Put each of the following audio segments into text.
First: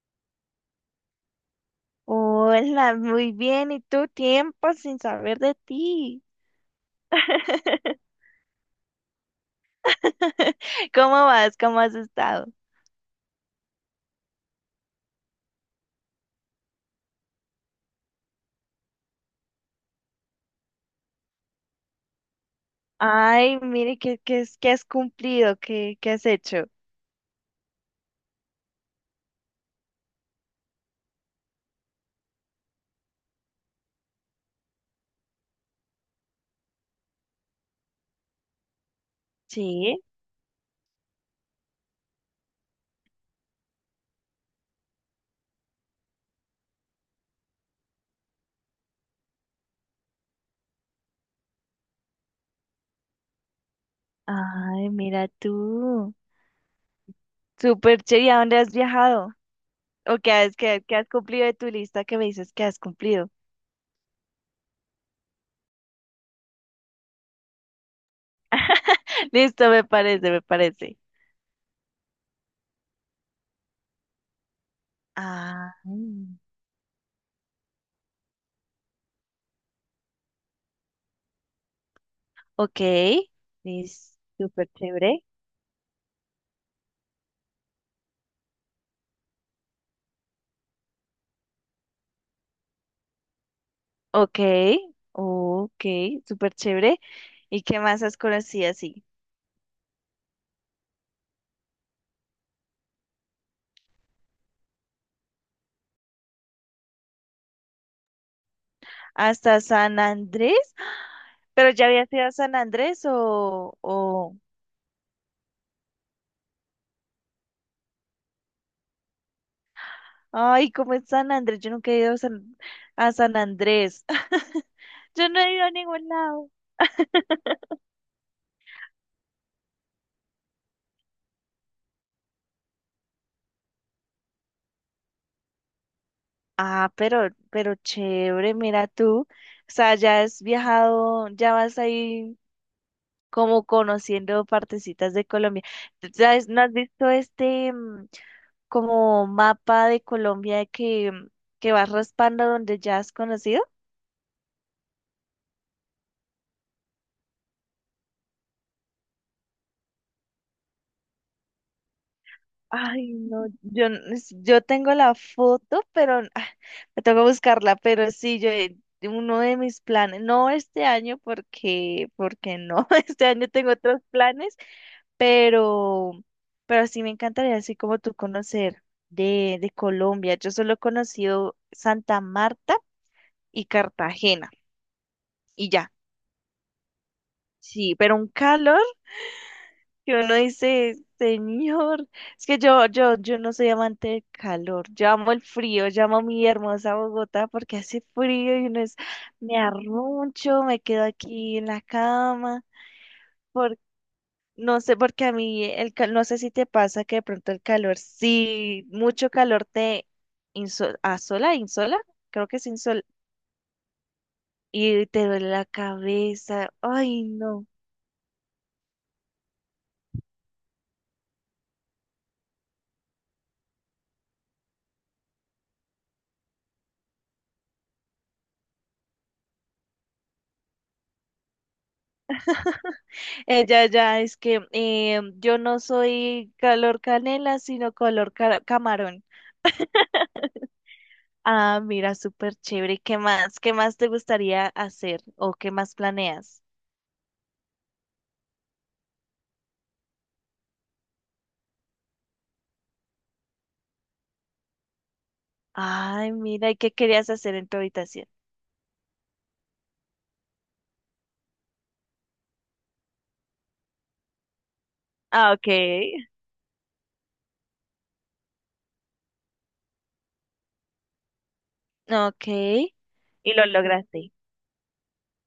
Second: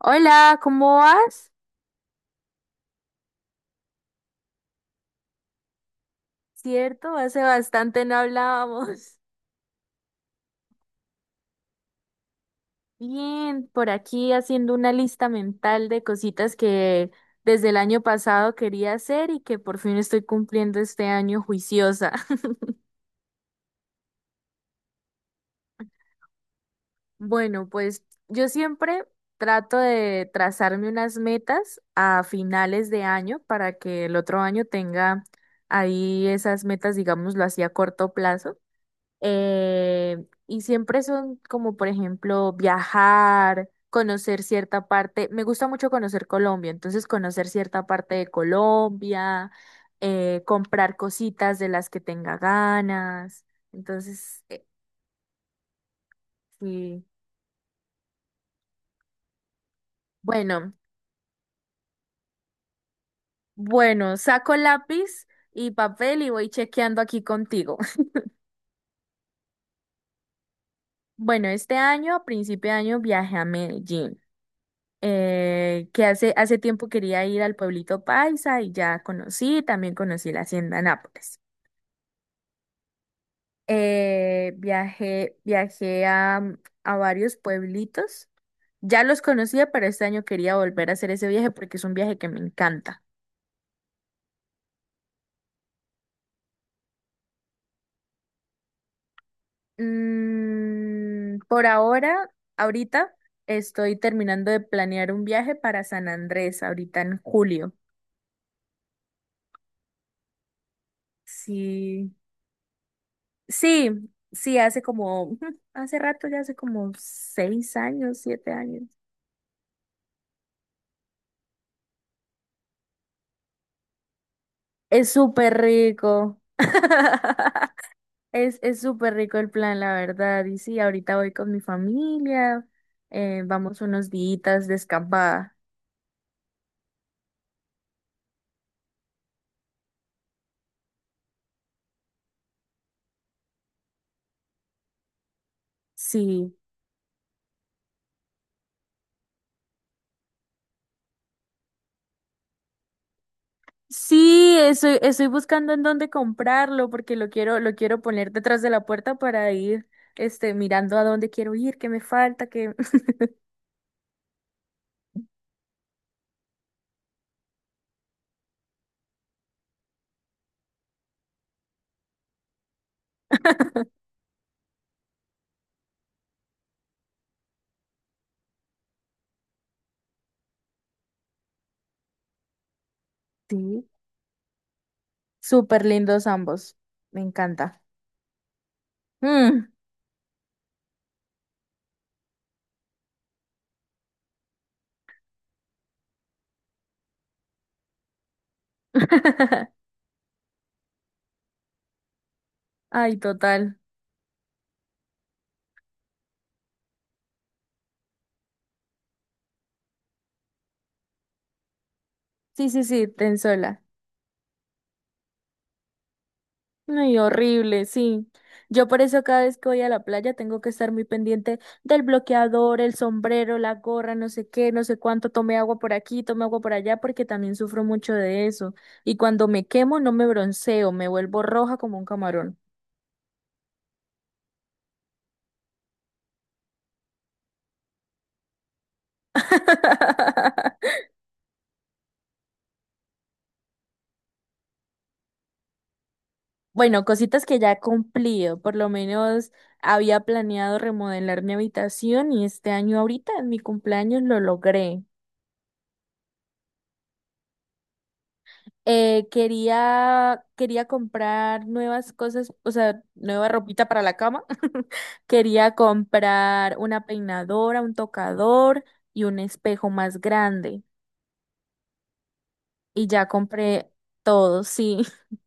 Hola, ¿cómo vas? Hola, muy bien. ¿Y tú? Tiempo sin saber de ti. Cierto, hace bastante no hablábamos. ¿Cómo vas? ¿Cómo has estado? Bien, por aquí haciendo una lista mental de cositas que desde el año pasado quería hacer y que por fin estoy cumpliendo este año juiciosa. Ay, mire, ¿qué has cumplido? ¿Qué has hecho? Bueno, pues yo siempre trato de trazarme unas metas a finales de año para que el otro año tenga ahí esas metas, digámoslo así, a corto plazo. Sí. eh, y siempre son como, por ejemplo, viajar, conocer cierta parte. Me gusta mucho conocer Colombia, entonces conocer cierta parte de Colombia, comprar cositas de las que tenga ganas. Entonces, Ay, mira tú. sí. Súper chévere. ¿Y a dónde has viajado? ¿O qué has, Bueno, qué, qué has cumplido de tu lista que me dices que has cumplido? bueno, saco lápiz y papel y voy chequeando aquí contigo. Listo, me parece, me parece. Bueno, este año, a principio de año, viajé a Medellín. Ah, Que hace, mm, hace tiempo quería ir al pueblito Paisa y ya conocí, también conocí la hacienda Nápoles. ok. Es Eh, súper chévere. viajé, viajé a varios pueblitos. Ya los conocía, pero este año quería volver a hacer ese viaje porque es un viaje que me encanta. Ok, ok, súper chévere. ¿Y qué más has conocido así? Por ahora, ahorita estoy terminando de planear un viaje para San Andrés, ahorita en julio. ¿Hasta San Andrés? ¿Pero ya Sí. habías ido a San Andrés o, Sí, o... sí, hace como, ujú, hace rato, ya hace como 6 años, 7 años. Ay, ¿cómo es San Andrés? Yo nunca he ido a San, Andrés. Es Yo no he súper ido a ningún rico. lado. Es súper rico el plan, la verdad. Y sí, ahorita voy con mi familia, vamos unos días de escapada. Ah, pero chévere, mira tú. O sea, ya has viajado, ya vas ahí como conociendo partecitas de Colombia. ¿Sabes? Sí. ¿No has visto este como mapa de Colombia que vas raspando donde ya has conocido? Sí, estoy buscando en dónde comprarlo porque lo quiero poner detrás de la puerta para ir, mirando a dónde quiero ir, qué me falta, qué. Ay, no, yo tengo la foto, pero me tengo que buscarla, pero sí, yo, uno de mis planes, no este año porque no, este año tengo otros planes, pero, pero, sí me encantaría, así como tú conocer de Colombia. Yo solo he conocido Santa Marta y Sí, Cartagena, y súper ya, lindos ambos. Me encanta. sí, pero un calor. Mm. Que uno dice, señor, es que yo no soy amante del calor, yo amo el frío, yo amo mi hermosa Bogotá porque hace frío y uno es, me arruncho, me quedo aquí en la cama, Ay, por, total. no sé, porque a mí, no sé si te pasa que de pronto el calor, sí, mucho calor te asola, insola, creo que es Sí, sí, insol, sí, ten sola. y te duele la cabeza, Ay, ay no. horrible, sí. Yo por eso cada vez que voy a la playa tengo que estar muy pendiente del bloqueador, el sombrero, la gorra, no sé qué, no sé cuánto, tomé agua por aquí, tomé agua por allá, porque también sufro mucho de eso. Y cuando me quemo no me bronceo, me vuelvo roja como un camarón. Ella ya es que yo no soy color canela, sino color camarón. Ah, mira, súper chévere. ¿Qué más? ¿Qué más te gustaría hacer o qué más planeas? Bueno, cositas que ya he cumplido. Por lo menos había planeado remodelar mi habitación y este año ahorita en mi cumpleaños lo logré. Ay, mira, ¿y qué querías hacer en tu habitación? Quería comprar nuevas cosas, o sea, nueva ropita para la cama. Ah, ok, Quería comprar una peinadora, un tocador y un espejo más grande. ok. Y ya Y lo compré lograste. todo, sí.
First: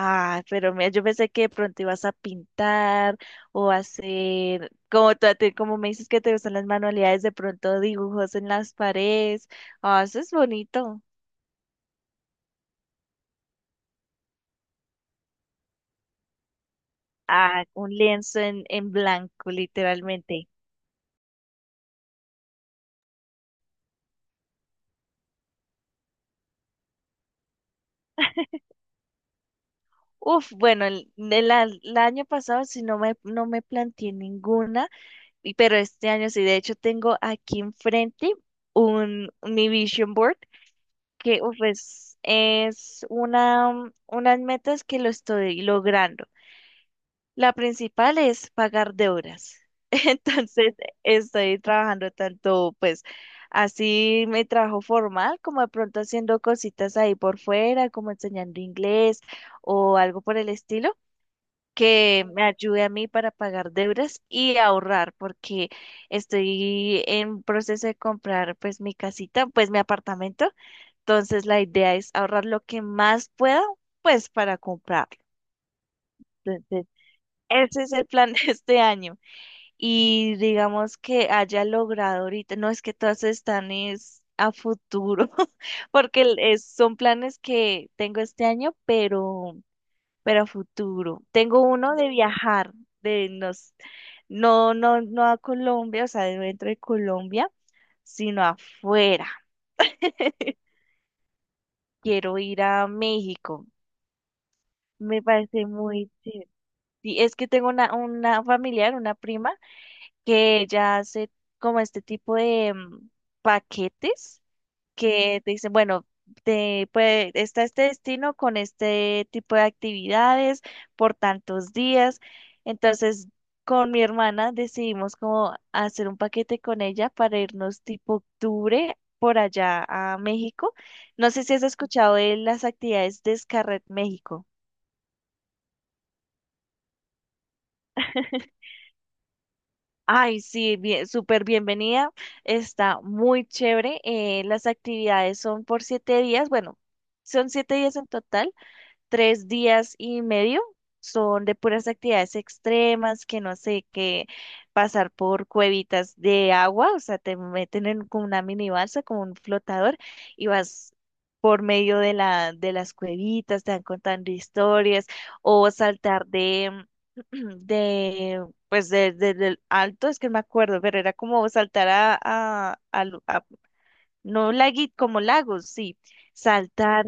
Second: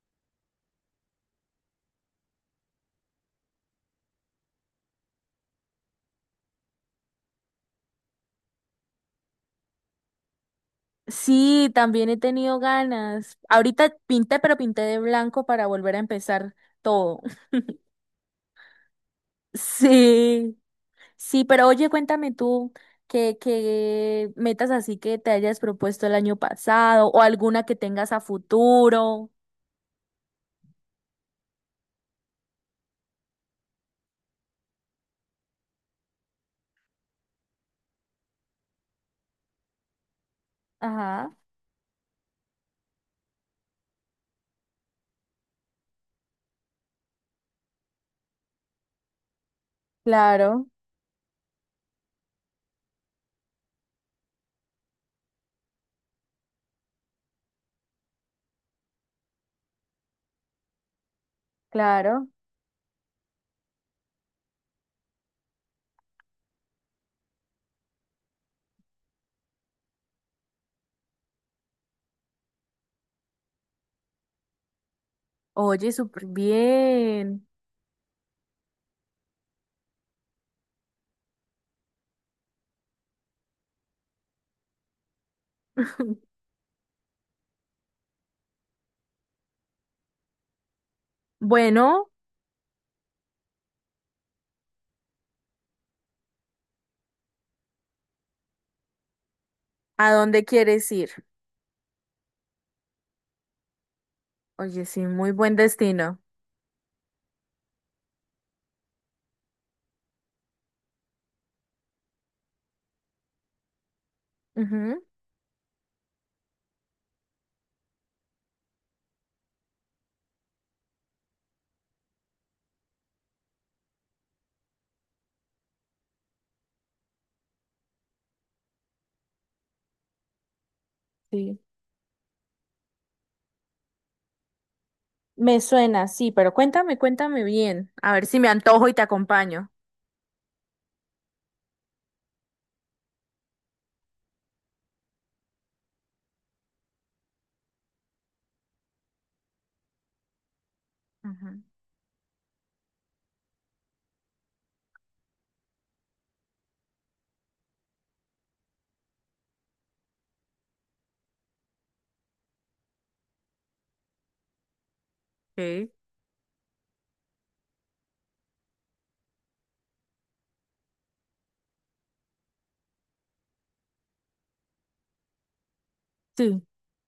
Ah, pero mira, yo pensé que de pronto ibas a pintar o hacer, como, como me dices que te gustan las manualidades, de pronto dibujos en las paredes. Ah, eso es bonito. Sí, también he tenido ganas. Ahorita pinté, pero pinté de blanco para volver a empezar todo. A un lienzo en, blanco, literalmente. Sí. Sí, pero oye, cuéntame tú qué metas así que te hayas propuesto el año pasado o alguna que tengas a futuro. Uf, bueno, el año pasado sí no me planteé ninguna, pero este año sí, de hecho tengo aquí enfrente mi vision board, Ajá, que uf, es unas metas que lo estoy logrando. La principal es pagar deudas. claro, Entonces, estoy trabajando tanto, pues, así mi trabajo formal, como de pronto haciendo cositas ahí por fuera, como enseñando inglés o algo por el estilo, que claro. me ayude a mí para pagar deudas y ahorrar, porque estoy en proceso de comprar, pues, mi casita, pues, mi apartamento. Entonces, la idea es ahorrar lo que más pueda, pues, para comprarlo. Oye, súper Entonces, bien. ese es el plan de este año y digamos que haya logrado ahorita, no es que todas están es a futuro. Porque son planes que tengo este año, pero, a futuro. Tengo uno de Bueno, viajar, de nos, no, no, no a Colombia, o sea, de dentro de Colombia, sino afuera. ¿a dónde quieres ir? Quiero ir a México. Oye, sí, Me muy buen parece muy destino. chévere. Sí, es que tengo una familiar, una prima que ella hace como este tipo de paquetes Ujú. que te dicen, bueno, está este destino con este tipo de actividades por tantos días. Entonces, con mi hermana decidimos como hacer un paquete con ella para irnos tipo octubre por allá a México. No sé si Sí. has escuchado de las actividades de Scarret México. Me suena, sí, pero cuéntame, cuéntame bien. A ver si me antojo y te acompaño. Ay, sí, bien, súper bienvenida. Está muy chévere. Las actividades son por siete días. Bueno, son siete días en total, tres días y medio son de Ujú. puras actividades extremas, que no sé, que pasar por cuevitas de agua, o sea, te meten en como una mini balsa, como un flotador, y vas por medio de las cuevitas, te van contando historias, o Ok. saltar de, de, pues de- del alto, es que no me acuerdo, pero era como saltar a no lagui, como lagos, sí, Sí. saltar,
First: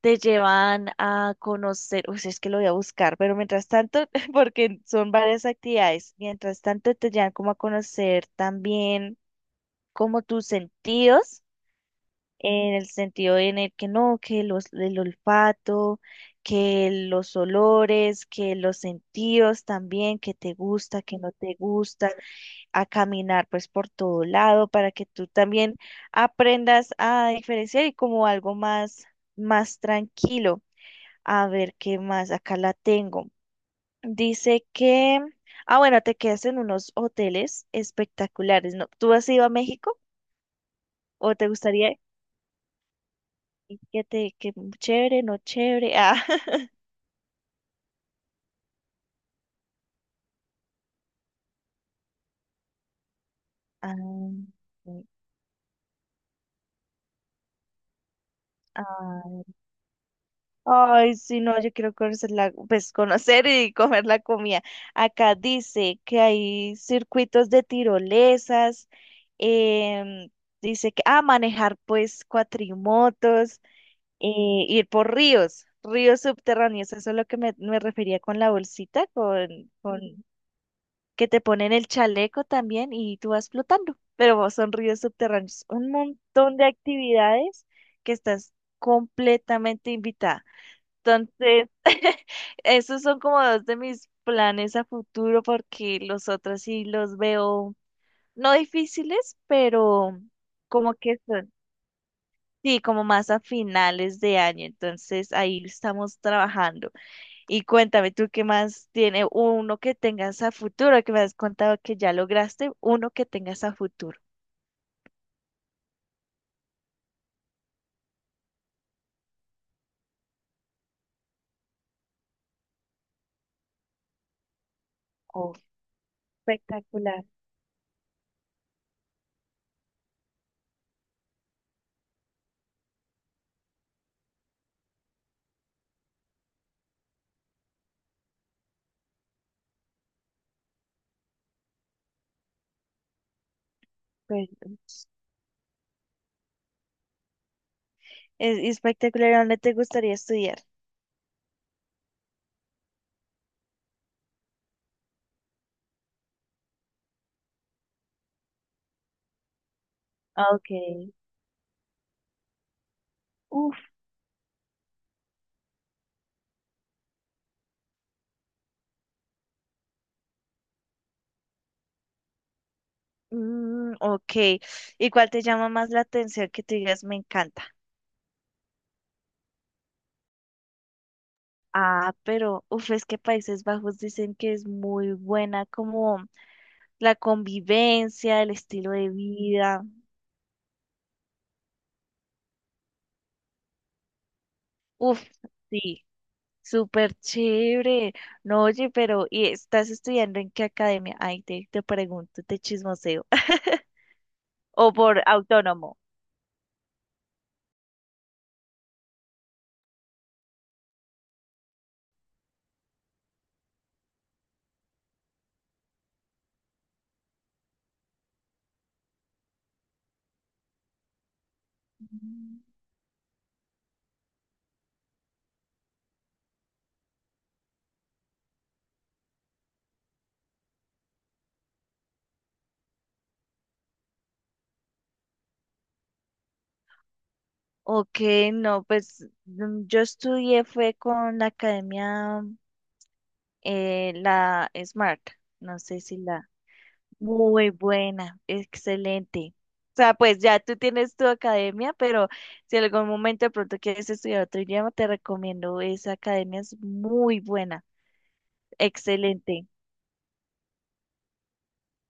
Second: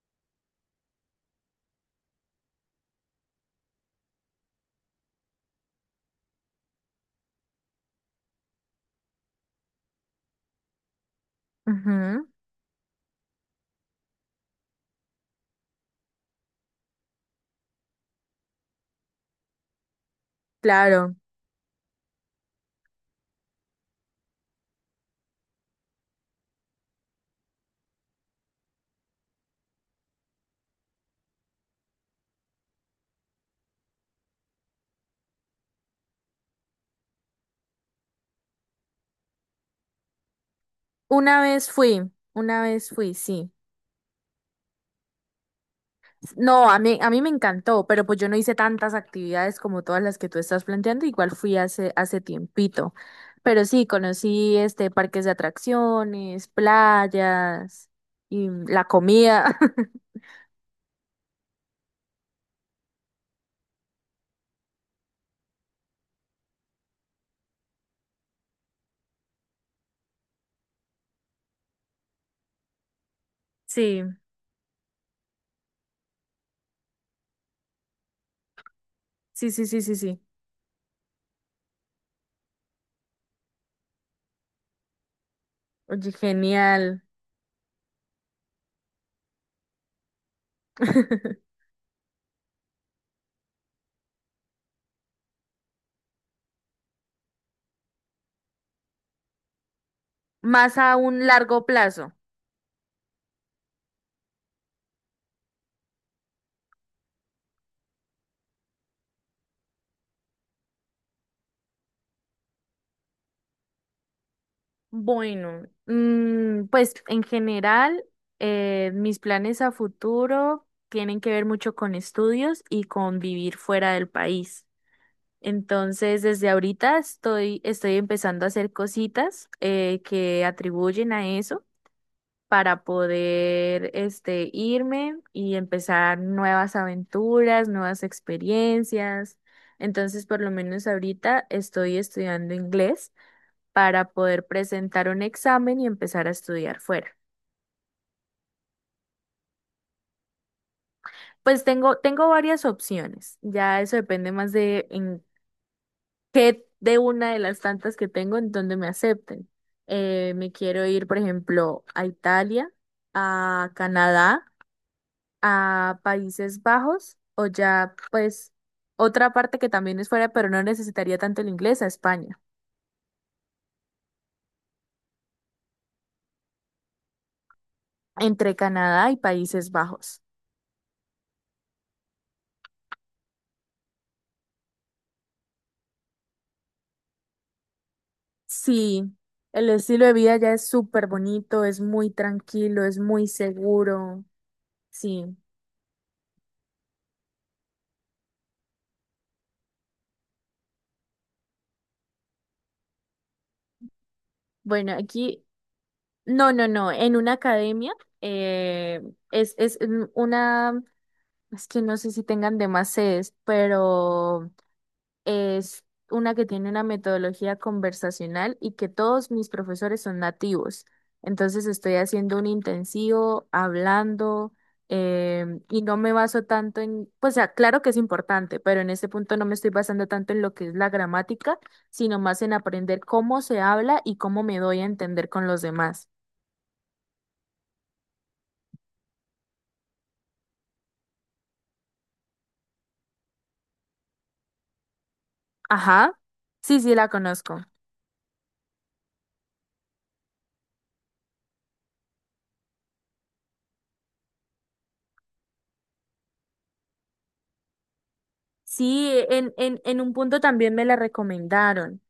te llevan a conocer, uy, es que lo voy a buscar, pero mientras tanto, porque son varias actividades, mientras tanto te llevan como a conocer también como tus sentidos, Ujú, en el sentido en el que no, que los, el olfato, que los olores, que los sentidos también, que te gusta, claro. que no te gusta, a caminar pues por todo lado para que tú también aprendas a diferenciar y como algo más, más tranquilo. A ver qué más, acá la tengo. Dice que, bueno, te quedas en unos hoteles espectaculares, ¿no? ¿Tú has ido a México o te gustaría Una vez fui, sí. y que que chévere, no chévere? Ah, No, a mí me encantó, pero pues yo no hice tantas actividades como todas las que tú estás planteando, igual fui hace tiempito. Pero sí, ah, conocí este sí, parques de atracciones, playas y la ah. comida. Ay, sí, no, yo quiero pues conocer y comer la comida. Acá dice que hay circuitos de tirolesas, em, dice que, manejar pues cuatrimotos, Sí, y ir por ríos subterráneos. Eso es lo que me refería con la bolsita, sí, sí, con, sí, sí, con sí. Ujú. Que te ponen el chaleco también y tú vas flotando, pero son ríos subterráneos. Un Oye, montón de genial. actividades que estás completamente invitada. Entonces, esos son como dos de mis planes a futuro porque los otros sí los veo no difíciles, pero Más como a que un son. largo plazo. Sí, como más a finales de año, entonces ahí estamos trabajando. Y cuéntame tú qué más tiene uno que tengas a futuro, que me has contado que ya lograste, uno que tengas a futuro. Bueno, pues en general, mis planes a futuro tienen que ver mucho con estudios y con vivir fuera del país. Oh, Entonces, desde ahorita espectacular. estoy empezando a hacer cositas que atribuyen a eso para poder irme y empezar nuevas aventuras, nuevas experiencias. Entonces, por lo menos ahorita estoy estudiando inglés para poder presentar Pues, un examen y empezar a estudiar fuera. es y espectacular, ¿a ¿dónde te gustaría estudiar? Pues tengo varias opciones. Ya eso depende más de que de una de las tantas que tengo en donde me acepten. Me Ah, quiero ir, okay. por ejemplo, a Italia, a Uf. Canadá, a Países Bajos o ya, pues, otra parte que también es fuera, pero no necesitaría tanto el inglés, a España, Ok, ¿y cuál te llama más la atención que tú digas me encanta? entre Canadá y Países Bajos. Ah, pero, uf, es que Países Bajos dicen que es muy buena como la convivencia, el estilo de Sí, el vida. estilo de vida ya es súper bonito, es muy tranquilo, es muy seguro. Uf, Sí. sí, súper chévere. No, oye, pero ¿y estás estudiando en qué academia? Ay, te pregunto, te chismoseo. O Bueno, por aquí. autónomo. No, no, no, en una academia eh, una, es que no sé si tengan demás sedes, pero es una que tiene una metodología conversacional y que todos mis profesores son nativos. Entonces estoy haciendo un Mm. intensivo, hablando, y no me baso tanto en, pues ah, claro que es importante, pero en este punto no me estoy basando tanto en lo que es la gramática, sino más en aprender cómo se habla y cómo me doy a entender con los demás. Ok, no, pues yo estudié fue con la academia, la Smart. No sé Ajá. si la... Sí, sí, la conozco. Muy buena, excelente. O sea, pues ya tú tienes tu academia, pero si en algún momento de pronto quieres estudiar otro idioma, te recomiendo esa academia, es muy buena, Sí, en, excelente. en, en un punto también me la recomendaron,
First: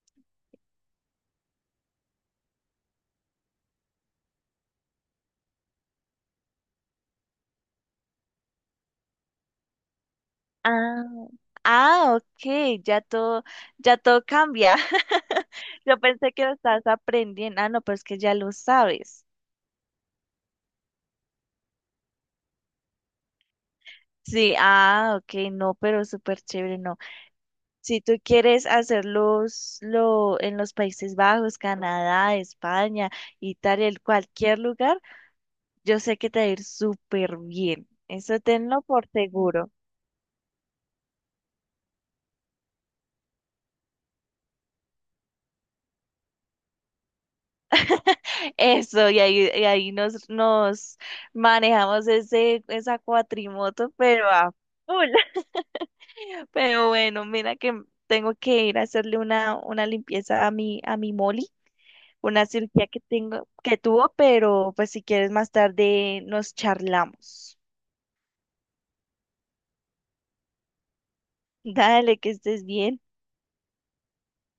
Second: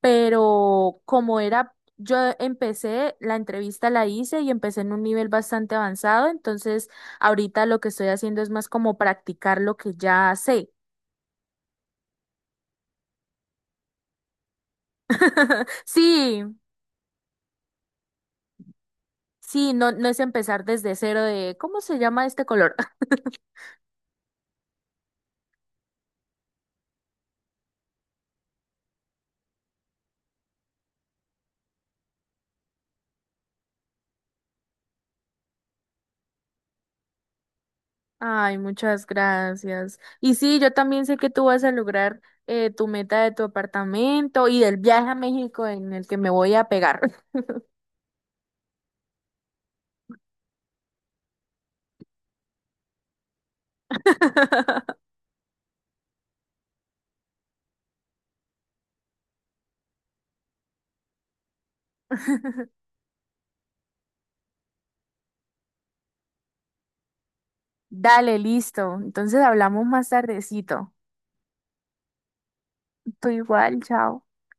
pero como era, yo empecé, la entrevista la hice y empecé en un nivel bastante avanzado, entonces ahorita lo que estoy haciendo es más como practicar lo que ya sé. Ah, ah, ok, ya todo cambia. Yo pensé Sí, que lo estabas aprendiendo. Ah, no, pero es que ya lo sabes. sí, no, no es empezar desde cero de, ¿cómo se llama este color? Sí, ah, ok, no, pero súper chévere, no. Si tú quieres hacerlos en los Países Bajos, Canadá, España, Italia, en cualquier lugar, yo sé que te va a ir súper bien. Eso Ay, tenlo muchas por seguro. gracias. Y sí, yo también sé que tú vas a lograr tu meta de tu apartamento y del viaje a México en el que me voy a pegar. Eso, y ahí, nos manejamos esa cuatrimoto, pero a full. Pero bueno, mira que tengo que ir a hacerle una, limpieza a mi Molly, una cirugía que tengo, que tuvo, pero pues si quieres más tarde nos charlamos. Dale, listo. Entonces hablamos más tardecito. Dale, que estés bien. Tú igual, chao.